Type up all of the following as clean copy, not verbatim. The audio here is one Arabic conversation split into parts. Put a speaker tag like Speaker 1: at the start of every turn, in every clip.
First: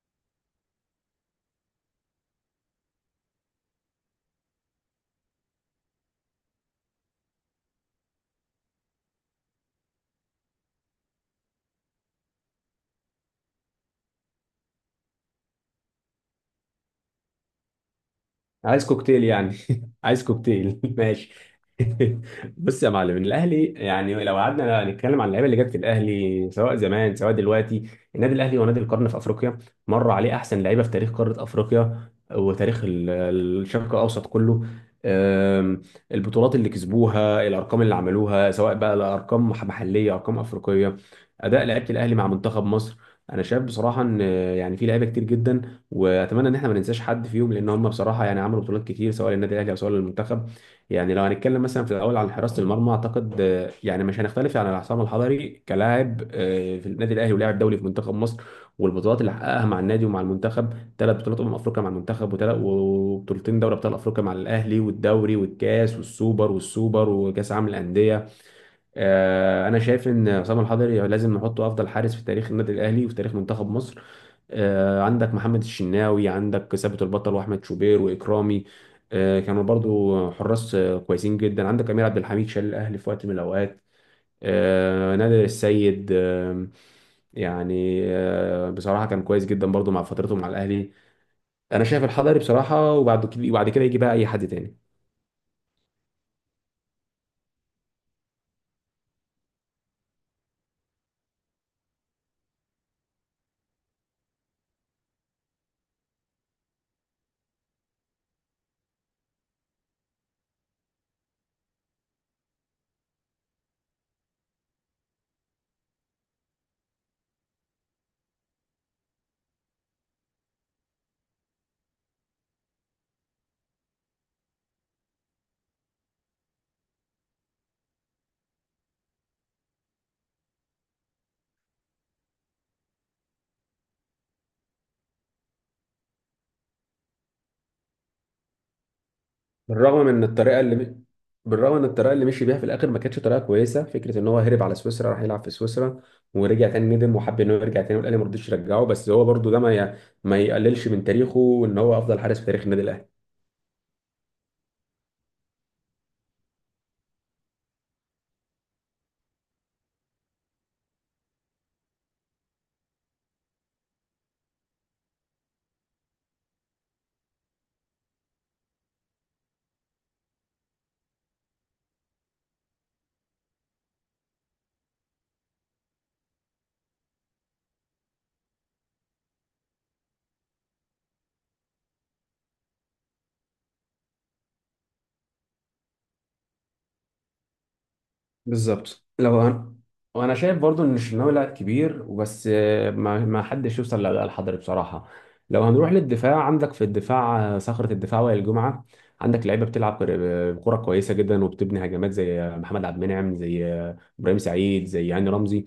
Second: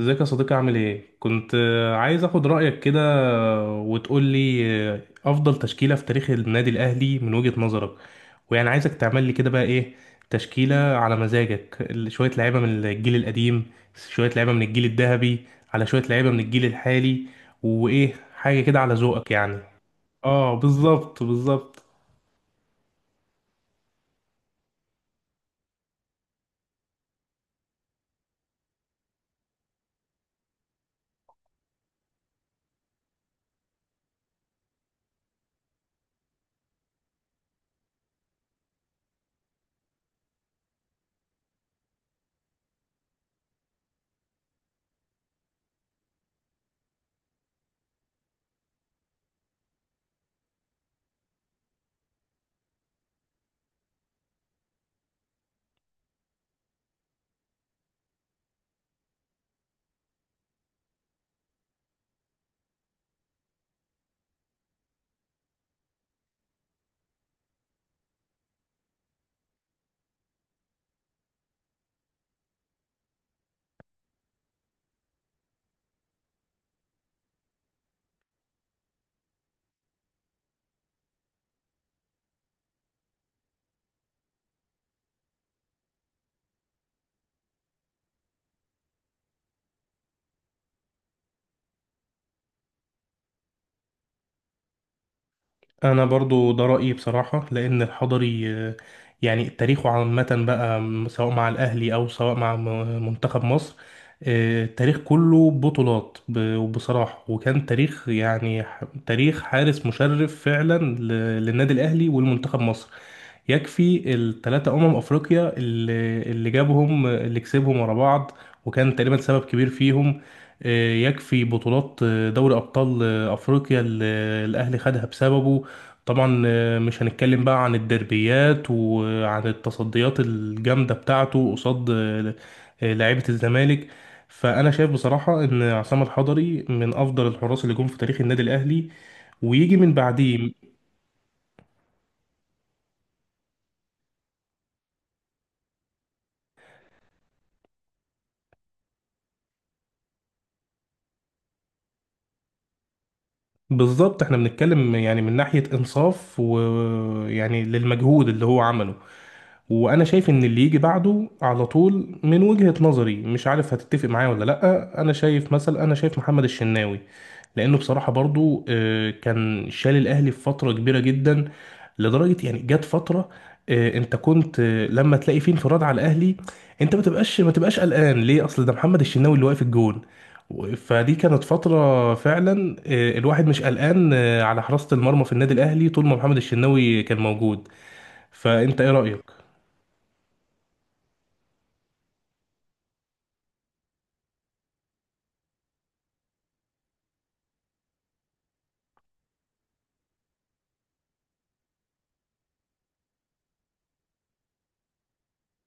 Speaker 1: ازيك يا صديقي، عامل ايه؟ كنت عايز اخد رأيك كده. وتقول لي افضل تشكيلة في تاريخ النادي الاهلي من وجهة نظرك. ويعني عايزك تعمل لي كده بقى ايه، تشكيلة على مزاجك، شوية لعيبة من الجيل القديم، شوية لعيبة من الجيل الذهبي، على شوية لعيبة من الجيل الحالي، وايه حاجة كده
Speaker 2: عايز
Speaker 1: على
Speaker 2: كوكتيل
Speaker 1: ذوقك
Speaker 2: يعني
Speaker 1: يعني.
Speaker 2: عايز
Speaker 1: اه،
Speaker 2: كوكتيل
Speaker 1: بالظبط
Speaker 2: ماشي.
Speaker 1: بالظبط.
Speaker 2: بص يا معلم، الاهلي يعني لو قعدنا نتكلم عن اللعيبه اللي جت في الاهلي سواء زمان سواء دلوقتي، النادي الاهلي هو نادي القرن في افريقيا. مر عليه احسن لعيبه في تاريخ قاره افريقيا وتاريخ الشرق الاوسط كله. أم، البطولات اللي كسبوها، الارقام اللي عملوها سواء بقى لارقام محليه ارقام افريقيه، اداء لعيبه الاهلي مع منتخب مصر، انا شايف بصراحه ان يعني في لعيبه كتير جدا. واتمنى ان احنا ما ننساش حد فيهم، لان هم بصراحه يعني عملوا بطولات كتير سواء للنادي الاهلي او سواء للمنتخب. يعني لو هنتكلم مثلا في الاول عن حراسه المرمى، اعتقد يعني مش هنختلف عن عصام الحضري كلاعب في النادي الاهلي ولاعب دولي في منتخب مصر. والبطولات اللي حققها مع النادي ومع المنتخب، ثلاث بطولات افريقيا مع المنتخب، وبطولتين دوري ابطال افريقيا مع الاهلي، والدوري والكاس والسوبر والسوبر وكاس عالم الانديه. انا شايف ان عصام الحضري لازم نحطه افضل حارس في تاريخ النادي الاهلي وفي تاريخ منتخب مصر. عندك محمد الشناوي، عندك ثابت البطل، واحمد شوبير، واكرامي. كانوا برضو حراس كويسين جدا. عندك امير عبد الحميد شال الاهلي في وقت من الاوقات. نادر السيد، بصراحه كان كويس جدا برضو مع فترته مع الاهلي. انا شايف الحضري بصراحه، وبعد كده يجي بقى اي حد تاني.
Speaker 1: انا برضو ده رأيي بصراحة، لان الحضري يعني تاريخه عامة بقى، سواء مع الاهلي او سواء مع منتخب مصر. التاريخ كله بطولات، وبصراحة وكان تاريخ يعني، تاريخ حارس مشرف فعلا للنادي الاهلي والمنتخب مصر. يكفي الثلاثة أمم أفريقيا اللي جابهم، اللي كسبهم ورا بعض، وكان تقريبا سبب كبير فيهم. يكفي بطولات دوري أبطال أفريقيا اللي الأهلي خدها بسببه. طبعا مش هنتكلم بقى عن الدربيات وعن التصديات الجامدة بتاعته قصاد لعيبة الزمالك. فأنا شايف بصراحة إن عصام الحضري من أفضل الحراس اللي جم في تاريخ النادي الأهلي، ويجي من
Speaker 2: بالرغم من
Speaker 1: بعديه.
Speaker 2: الطريقه اللي بالرغم ان الطريقه اللي مشي بيها في الاخر ما كانتش طريقه كويسه، فكره ان هو هرب على سويسرا راح يلعب في سويسرا، ورجع تاني ندم وحب ان هو يرجع تاني، والاهلي ما رضيش يرجعه. بس هو برضو ده ما ي... ما يقللش من تاريخه، وان هو افضل حارس في تاريخ النادي الاهلي.
Speaker 1: بالظبط، احنا بنتكلم يعني من ناحية انصاف، ويعني للمجهود اللي هو عمله. وانا شايف ان اللي يجي بعده على طول من وجهة نظري، مش عارف هتتفق معايا ولا لا، انا شايف مثلا، انا شايف محمد الشناوي، لانه بصراحة برضو كان شال الاهلي في فترة كبيرة جدا، لدرجة يعني جت فترة انت كنت لما تلاقي فيه انفراد على الاهلي، انت ما تبقاش قلقان ليه، اصل ده محمد الشناوي اللي واقف الجون. فدي كانت فترة فعلا الواحد مش قلقان على حراسة المرمى في النادي الاهلي طول ما محمد الشناوي كان موجود. فانت ايه
Speaker 2: بالظبط.
Speaker 1: رأيك؟
Speaker 2: لو أنا وانا شايف برضو ان الشناوي لاعب كبير وبس، ما حدش يوصل للحضري بصراحه. لو هنروح للدفاع، عندك في الدفاع صخره الدفاع وائل جمعه. عندك لعيبه بتلعب بكره كويسه جدا وبتبني هجمات زي محمد عبد المنعم، زي ابراهيم سعيد، زي هاني رمزي.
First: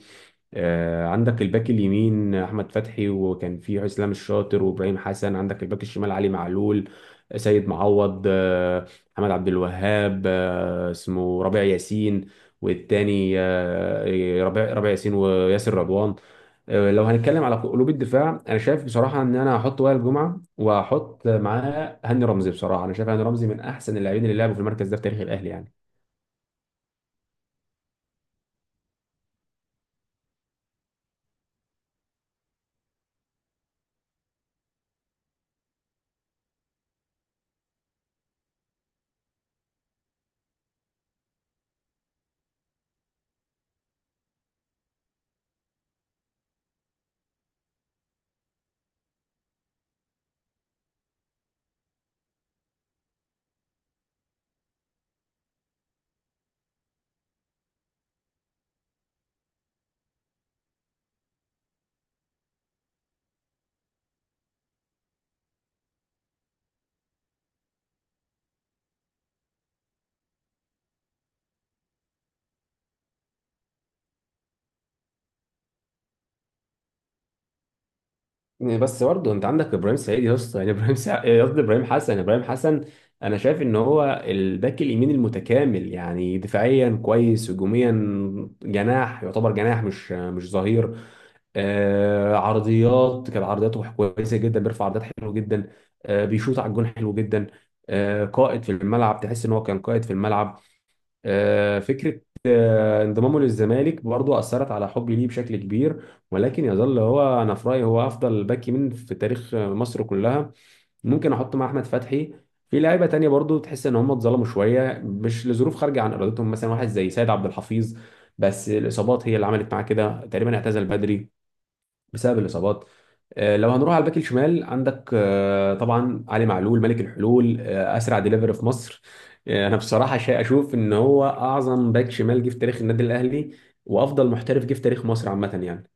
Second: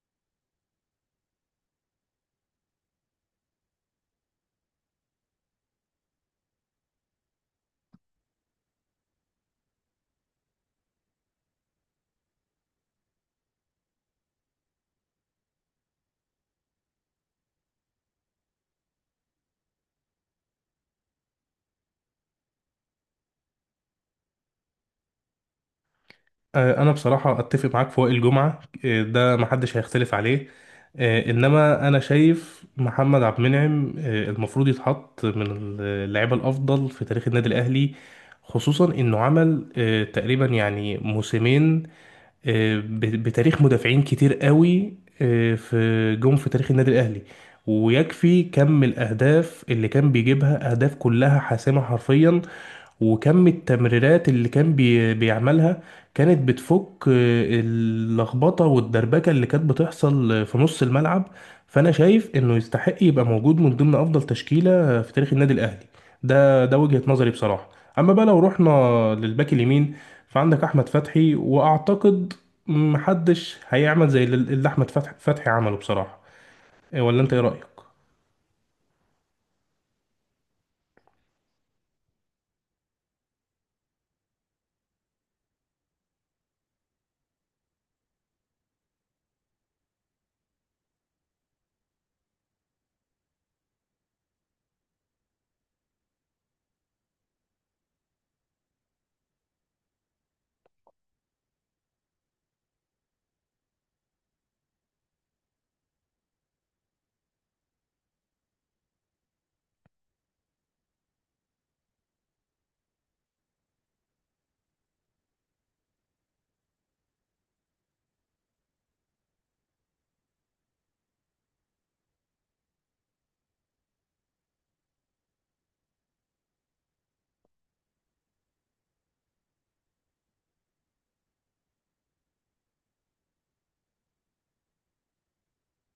Speaker 2: عندك الباك اليمين احمد فتحي، وكان في اسلام الشاطر وابراهيم حسن. عندك الباك الشمال علي معلول، سيد معوض، محمد عبد الوهاب، اسمه ربيع ياسين، والتاني ربيع ياسين وياسر رضوان. لو هنتكلم على قلوب الدفاع، انا شايف بصراحه ان انا هحط وائل جمعه وهحط معاه هاني رمزي. بصراحه انا شايف هاني رمزي من احسن اللاعبين اللي لعبوا في المركز ده في تاريخ الاهلي يعني.
Speaker 1: انا بصراحه اتفق معاك في وائل جمعه. ده محدش هيختلف عليه. انما انا شايف محمد عبد المنعم المفروض يتحط من اللعيبه الافضل في تاريخ النادي الاهلي، خصوصا انه عمل تقريبا يعني موسمين بتاريخ مدافعين كتير قوي في جم في تاريخ النادي الاهلي. ويكفي كم الاهداف اللي كان بيجيبها، اهداف كلها حاسمه حرفيا، وكم التمريرات اللي كان بيعملها، كانت بتفك اللخبطة والدربكة اللي كانت بتحصل في نص الملعب. فأنا شايف إنه يستحق يبقى موجود من ضمن أفضل تشكيلة في تاريخ النادي الأهلي. ده وجهة نظري بصراحة. أما بقى لو رحنا للباك اليمين، فعندك أحمد فتحي، وأعتقد محدش هيعمل زي اللي أحمد فتحي عمله بصراحة. ولا أنت إيه رأيك؟
Speaker 2: بس برضه انت عندك ابراهيم سعيد يا اسطى يعني ابراهيم سع... قصدي ابراهيم حسن. ابراهيم حسن. انا شايف ان هو الباك اليمين المتكامل، يعني دفاعيا كويس، هجوميا جناح، يعتبر جناح مش ظهير. آه، عرضيات، كان عرضياته كويسه جدا، بيرفع عرضيات حلو جدا. آه، بيشوط على الجون حلو جدا. آه، قائد في الملعب، تحس ان هو كان قائد في الملعب. آه، فكره آه، انضمامه للزمالك برضو اثرت على حبي ليه بشكل كبير، ولكن يظل هو. انا في رايي هو افضل باك يمين في تاريخ مصر كلها. ممكن احط مع احمد فتحي في لعيبه تانية برضو تحس ان هم اتظلموا شويه، مش لظروف خارجه عن ارادتهم، مثلا واحد زي سيد عبد الحفيظ، بس الاصابات هي اللي عملت معاه كده، تقريبا اعتزل بدري بسبب الاصابات. لو هنروح على الباك الشمال، عندك طبعا علي معلول، ملك الحلول، اسرع ديليفري في مصر. انا بصراحه شيء اشوف ان هو اعظم باك شمال جه في تاريخ النادي الاهلي، وافضل محترف جه في تاريخ مصر عامه يعني.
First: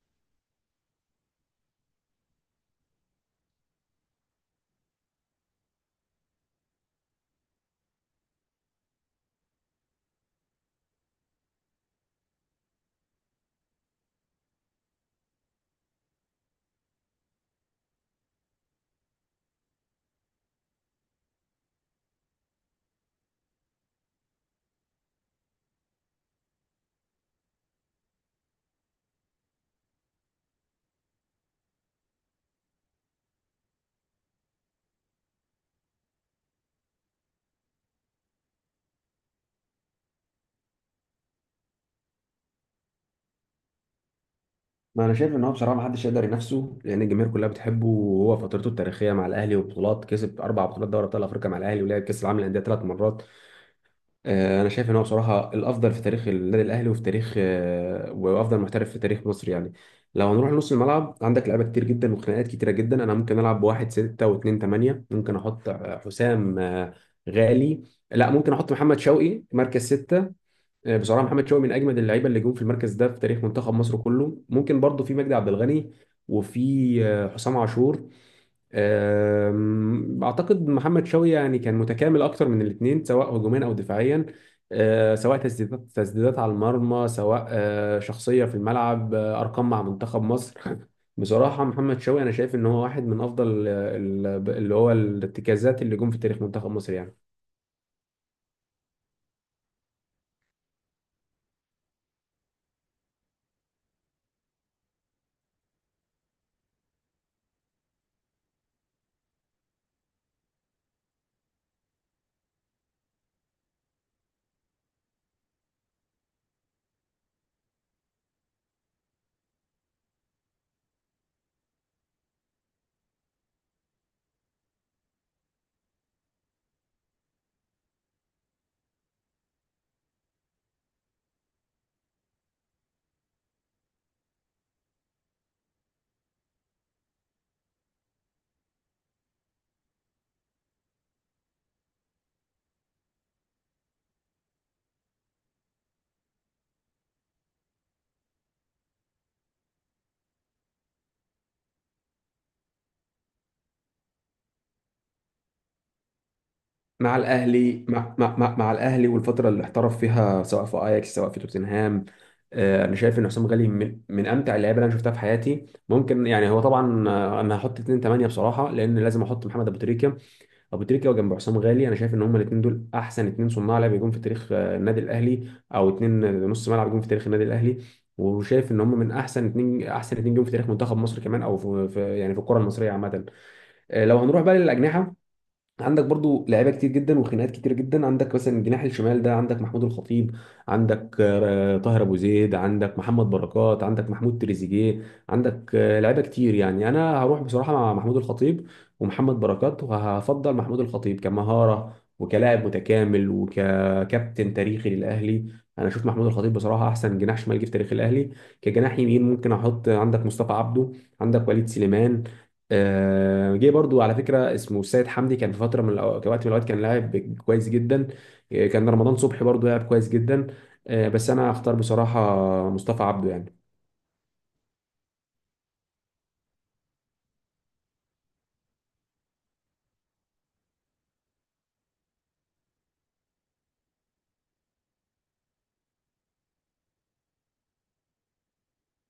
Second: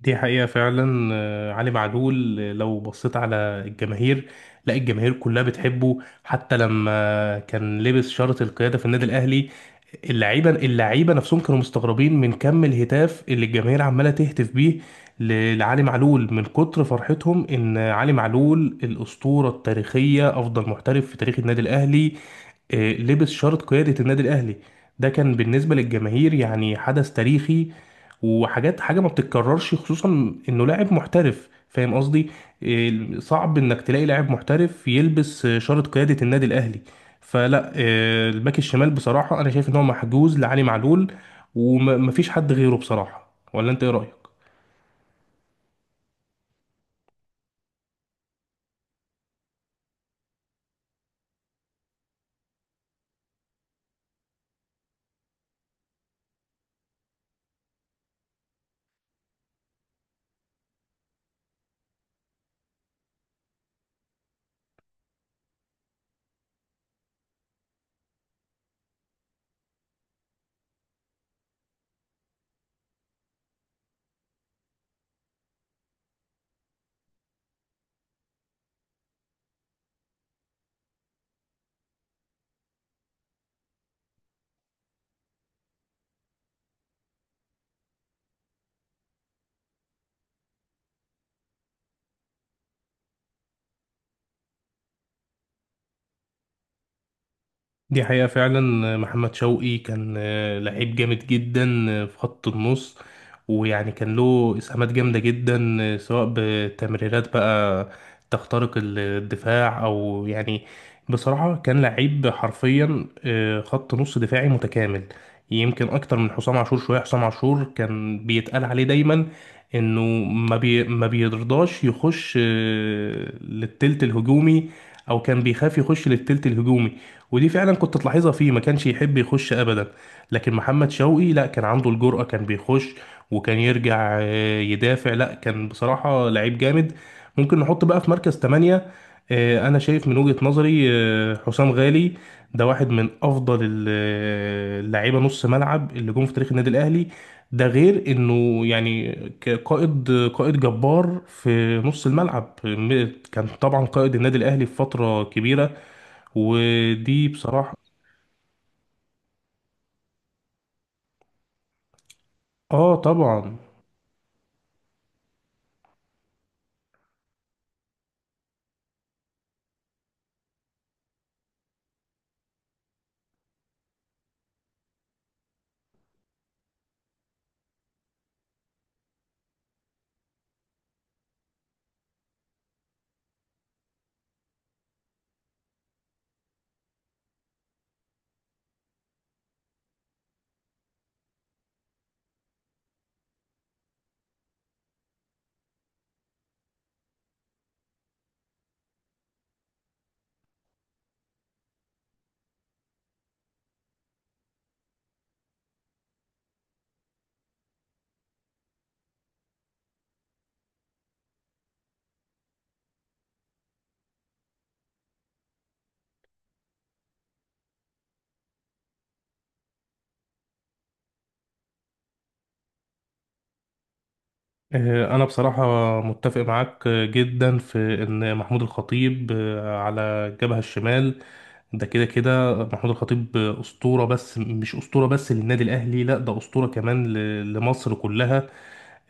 Speaker 1: دي حقيقة فعلا، علي معلول، لو بصيت على الجماهير، لا، الجماهير كلها بتحبه، حتى لما كان لبس شارة القيادة في النادي الأهلي، اللعيبة نفسهم كانوا مستغربين من كم الهتاف اللي الجماهير عمالة تهتف بيه لعلي معلول، من كتر فرحتهم إن علي معلول الأسطورة التاريخية أفضل محترف في تاريخ النادي الأهلي لبس شارة قيادة النادي الأهلي. ده كان بالنسبة للجماهير يعني حدث تاريخي، وحاجات حاجة ما بتتكررش، خصوصا إنه لاعب محترف، فاهم قصدي؟ صعب إنك تلاقي لاعب محترف يلبس شارة قيادة النادي الأهلي. فلا، الباك الشمال بصراحة أنا شايف إن هو محجوز لعلي معلول ومفيش حد غيره بصراحة. ولا أنت إيه رأيك؟
Speaker 2: ما انا شايف ان هو بصراحه ما حدش يقدر ينافسه، لان الجماهير كلها بتحبه. وهو فترته التاريخيه مع الاهلي، وبطولات كسب اربع بطولات دوري ابطال افريقيا مع الاهلي، ولعب كاس العالم للانديه ثلاث مرات. انا شايف ان هو بصراحه الافضل في تاريخ النادي الاهلي وفي تاريخ وافضل محترف في تاريخ مصر يعني. لو هنروح لنص الملعب، عندك لعيبه كتير جدا وخناقات كتيره جدا. انا ممكن العب بواحد ستة واتنين تمانية. ممكن احط آه، حسام آه، غالي. لا، ممكن احط محمد شوقي مركز ستة. بصراحه محمد شوقي من اجمد اللعيبه اللي جم في المركز ده في تاريخ منتخب مصر كله. ممكن برضو في مجدي عبد الغني، وفي حسام عاشور. اعتقد محمد شوقي يعني كان متكامل اكتر من الاثنين، سواء هجوميا او دفاعيا، سواء تسديدات على المرمى، سواء شخصيه في الملعب، ارقام مع منتخب مصر بصراحه محمد شوقي، انا شايف ان هو واحد من افضل اللي هو الارتكازات اللي جم في تاريخ منتخب مصر يعني.
Speaker 1: دي حقيقة فعلا، محمد شوقي كان لعيب جامد جدا في خط النص. ويعني كان له إسهامات جامدة جدا سواء بتمريرات بقى تخترق الدفاع، أو يعني بصراحة كان لعيب حرفيا خط نص دفاعي متكامل. يمكن أكتر من حسام عاشور شوية. حسام عاشور كان بيتقال عليه دايما إنه ما بيرضاش يخش للتلت الهجومي، أو كان بيخاف يخش للتلت الهجومي، ودي فعلا كنت تلاحظها فيه، ما كانش يحب يخش ابدا. لكن محمد شوقي لا، كان عنده الجرأة، كان بيخش وكان يرجع يدافع. لا، كان بصراحة لعيب جامد. ممكن نحط بقى في مركز تمانية. انا شايف من وجهة نظري حسام غالي. ده واحد من افضل اللعيبة نص ملعب اللي جم في تاريخ النادي الاهلي. ده غير انه يعني قائد، قائد جبار في نص الملعب، كان طبعا قائد النادي الاهلي في فترة كبيرة.
Speaker 2: مع
Speaker 1: ودي بصراحة.
Speaker 2: الاهلي مع مع مع, مع الاهلي والفتره اللي احترف فيها سواء في اياكس سواء في توتنهام.
Speaker 1: اه،
Speaker 2: انا شايف ان حسام
Speaker 1: طبعا.
Speaker 2: غالي من امتع اللعيبه اللي انا شفتها في حياتي. ممكن يعني هو طبعا انا هحط 2 8 بصراحه، لان لازم احط محمد ابو تريكه. ابو تريكه وجنب حسام غالي، انا شايف ان هما الاثنين دول احسن اثنين صناع لعب يكون في تاريخ النادي الاهلي، او اثنين نص ملعب يكون في تاريخ النادي الاهلي. وشايف ان هم من احسن اتنين، احسن اتنين جم في تاريخ منتخب مصر كمان، او في يعني في الكره المصريه عامه. لو هنروح بقى للاجنحه، عندك برضو لعيبه كتير جدا وخناقات كتير جدا. عندك مثلا الجناح الشمال ده، عندك محمود الخطيب، عندك طاهر ابو زيد، عندك محمد بركات، عندك محمود تريزيجيه، عندك لعيبه كتير يعني. انا هروح بصراحه مع محمود الخطيب ومحمد بركات، وهفضل محمود الخطيب كمهاره وكلاعب متكامل وككابتن تاريخي للاهلي. انا اشوف محمود الخطيب بصراحه احسن جناح شمال جه في تاريخ الاهلي. كجناح يمين ممكن احط، عندك مصطفى عبده، عندك وليد سليمان. جه برضو على فكره اسمه السيد حمدي، كان في فتره من وقت من الاوقات كان لاعب كويس جدا. كان رمضان صبحي برضو لاعب كويس جدا. بس انا هختار بصراحه مصطفى عبده يعني.
Speaker 1: انا بصراحة متفق معاك جدا في ان محمود الخطيب على الجبهة الشمال، ده كده كده محمود الخطيب أسطورة، بس مش أسطورة بس للنادي الأهلي، لا، ده أسطورة كمان لمصر كلها.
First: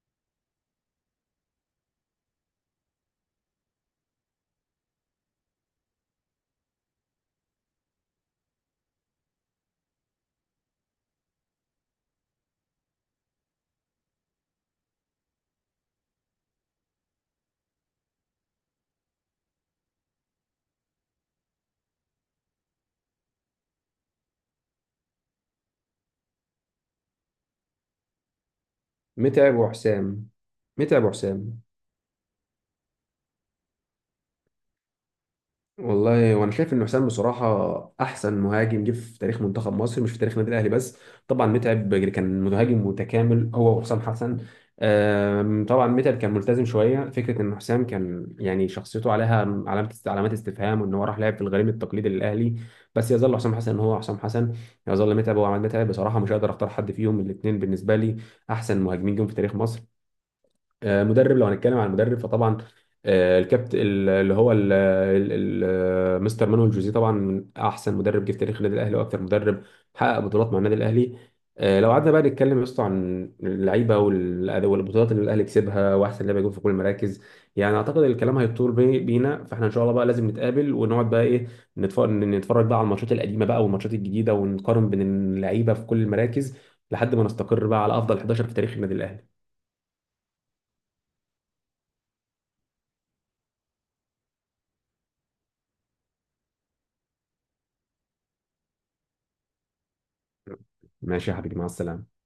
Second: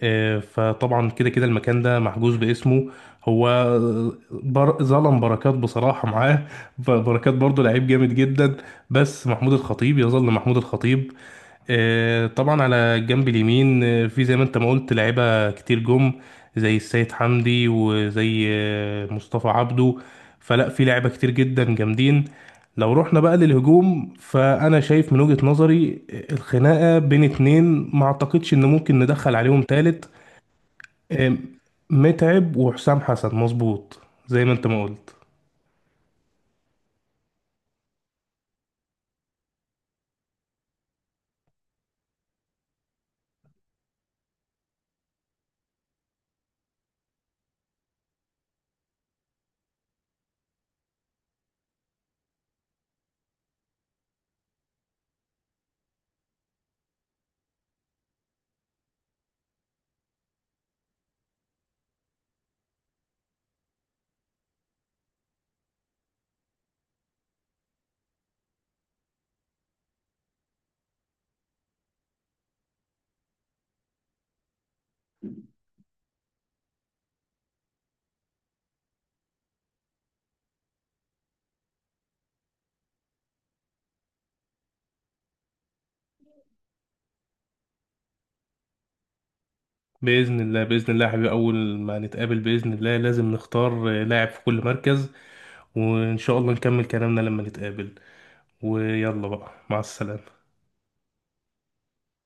Speaker 1: فطبعا كده كده المكان ده محجوز باسمه. هو ظلم بركات بصراحة معاه. بركات برضه لعيب جامد جدا، بس محمود الخطيب يظل محمود الخطيب. طبعا على الجنب اليمين في زي ما انت ما قلت لعيبة كتير جم، زي السيد حمدي وزي مصطفى عبده. فلا، في لعيبة كتير جدا جامدين. لو رحنا بقى للهجوم، فأنا شايف من وجهة نظري الخناقة بين اتنين، ما اعتقدش ان ممكن ندخل
Speaker 2: متعب
Speaker 1: عليهم تالت.
Speaker 2: وحسام. متعب
Speaker 1: آه،
Speaker 2: وحسام
Speaker 1: متعب وحسام حسن، مظبوط زي ما انت ما قلت.
Speaker 2: والله وانا شايف ان حسام بصراحه احسن مهاجم جه في تاريخ منتخب مصر، مش في تاريخ النادي الاهلي بس. طبعا متعب يعني كان مهاجم متكامل هو وحسام حسن. طبعا متعب كان ملتزم شويه، فكره ان حسام كان يعني شخصيته عليها علامات استفهام، وان هو راح لعب في الغريم التقليدي للاهلي. بس يظل حسام حسن هو حسام حسن، يظل متعب هو عماد متعب. بصراحه مش هقدر اختار حد فيهم، الاثنين بالنسبه لي احسن مهاجمين جم في تاريخ مصر. مدرب. لو هنتكلم عن المدرب فطبعا آه، الكابت ال- اللي هو ال- ال- ال- مستر مانويل جوزيه طبعا من احسن مدرب جه في تاريخ النادي الاهلي، واكثر مدرب حقق بطولات مع النادي الاهلي. لو قعدنا بقى نتكلم يا اسطى عن اللعيبه والبطولات اللي الاهلي كسبها واحسن لعيبه جم في كل المراكز، يعني اعتقد الكلام هيطول بينا. فاحنا ان شاء الله بقى لازم نتقابل ونقعد بقى ايه، نتفرج بقى على الماتشات القديمه بقى والماتشات الجديده، ونقارن بين اللعيبه في كل المراكز لحد ما نستقر بقى على افضل 11 في تاريخ النادي الاهلي.
Speaker 1: بإذن الله، بإذن الله يا حبيبي، أول ما نتقابل بإذن الله لازم نختار لاعب في كل مركز، وإن شاء الله نكمل كلامنا لما نتقابل. ويلا بقى، مع السلامة.
Speaker 2: ماشي يا حبيبي، مع السلامة.